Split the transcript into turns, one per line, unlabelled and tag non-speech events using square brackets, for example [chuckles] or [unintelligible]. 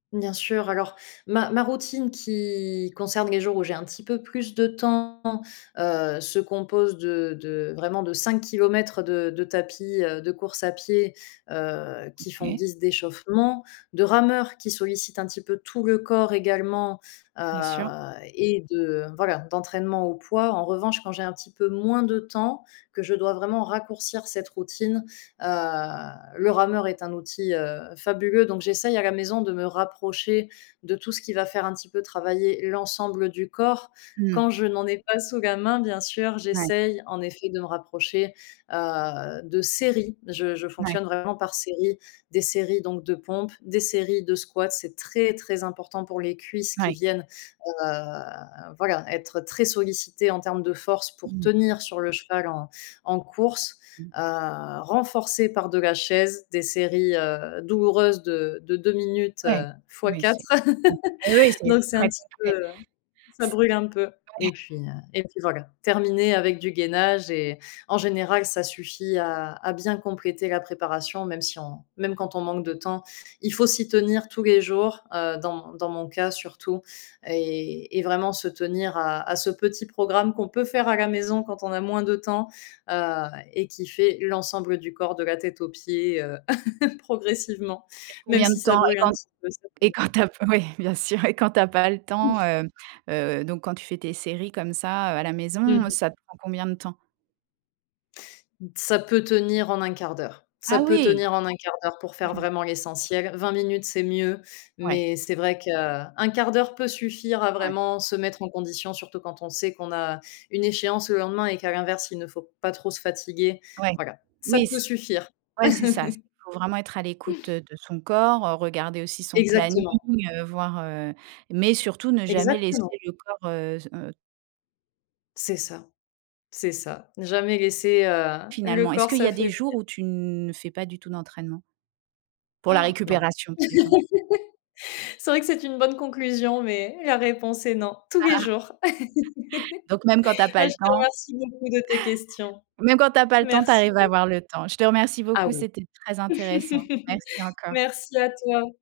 Bien sûr. Alors, ma ma routine qui concerne les jours où j'ai un petit peu plus de temps, heu, se compose de de vraiment, de 5 km de de tapis, heu, de course à pied, heu, qui font
OK.
guise d'échauffement, de rameur qui sollicite un petit peu tout le corps également, heu
Bien sûr.
et de, voilà, d'entraînement au poids. En revanche, quand j'ai un petit peu moins de temps, que je dois vraiment raccourcir cette routine, heu, le rameur est un outil, heu, fabuleux. Donc j'essaye à la maison de me rapprocher de tout ce qui va faire un petit peu travailler l'ensemble du corps. Quand
Mmh.
je n'en ai pas sous la main, bien sûr,
Ouais.
j'essaye, en effet, de me rapprocher, heu, de séries. Je je
Ouais.
fonctionne vraiment par séries, des séries donc de pompes, des séries de squats. C'est très, très important pour les cuisses qui
Ouais.
viennent, heu, voilà, être très sollicitées en termes de force pour
Mmh.
tenir sur le cheval en en course,
Mmh.
heu, renforcer par de la chaise, des séries, heu, douloureuses de de 2 minutes,
Ouais,
heu, fois
ouais, c'est
4.
com oui, oui,
[laughs]
c'est
Donc c'est un
très
petit peu
complet.
heu, ça
C
brûle un peu
ouais.
et puis, heu et puis voilà. Terminer avec du gainage et en général, ça suffit à à bien compléter la préparation, même si on même quand on manque de temps, il faut s'y tenir tous les jours, heu, dans mo dans mon cas surtout et et vraiment se tenir à à ce petit programme qu'on peut faire à la maison quand on a moins de temps, heu et qui fait l'ensemble du corps, de la tête aux pieds, heu, [laughs] progressivement,
Et
même
combien de
si ça
temps et
brûle un
quand
petit peu, ça.
et quand
[unintelligible]
tu as pas oui, bien sûr et quand tu as pas le temps,
[unintelligible]
heu heu, donc quand tu fais tes séries comme ça, heu, à la
Mmh
maison,
mh.
ça te prend combien de temps?
Ça peut tenir en 1/4 d'heure, ça
Ah
peut
oui!
tenir en 1/4 d'heure pour
Si
faire
je me
vraiment l'essentiel. 20 minutes, c'est mieux
Ouais.
mais c'est vrai que 1/4 d'heure peut suffire à
Ouais.
vraiment se mettre en condition, surtout quand on sait qu'on a une échéance le lendemain et qu'à l'inverse, il ne faut pas trop se fatiguer.
Ouais,
Voilà, ça
oui,
peut
c
suffire.
ouais, c'est ça. Il faut vraiment être à l'écoute,
[laughs]
heu, de son corps, regarder aussi son planning,
Exactement.
voir, heu, mais surtout ne jamais
Exactement.
laisser le corps, heu, se, heu
C'est ça, c'est ça. Ne jamais laisser, heu, le
Finalement, est-ce
corps
qu'il y a des
s'affaiblir.
jours où tu ne, heu, fais pas du tout d'entraînement? Pour la
[gasps] Non.
récupération, par exemple?
[laughs] C'est vrai que c'est une bonne conclusion, mais la réponse est non. Tous les jours.
[laughs] Donc, même quand tu as
[laughs]
pas
Bah,
le
je te
temps
remercie beaucoup de tes questions.
[chuckles] même quand tu as pas le temps, tu
Merci
arrives à
beaucoup.
avoir le temps. Je te remercie
Ah
beaucoup.
oui.
C'était très intéressant.
[laughs]
Merci encore.
Merci à toi.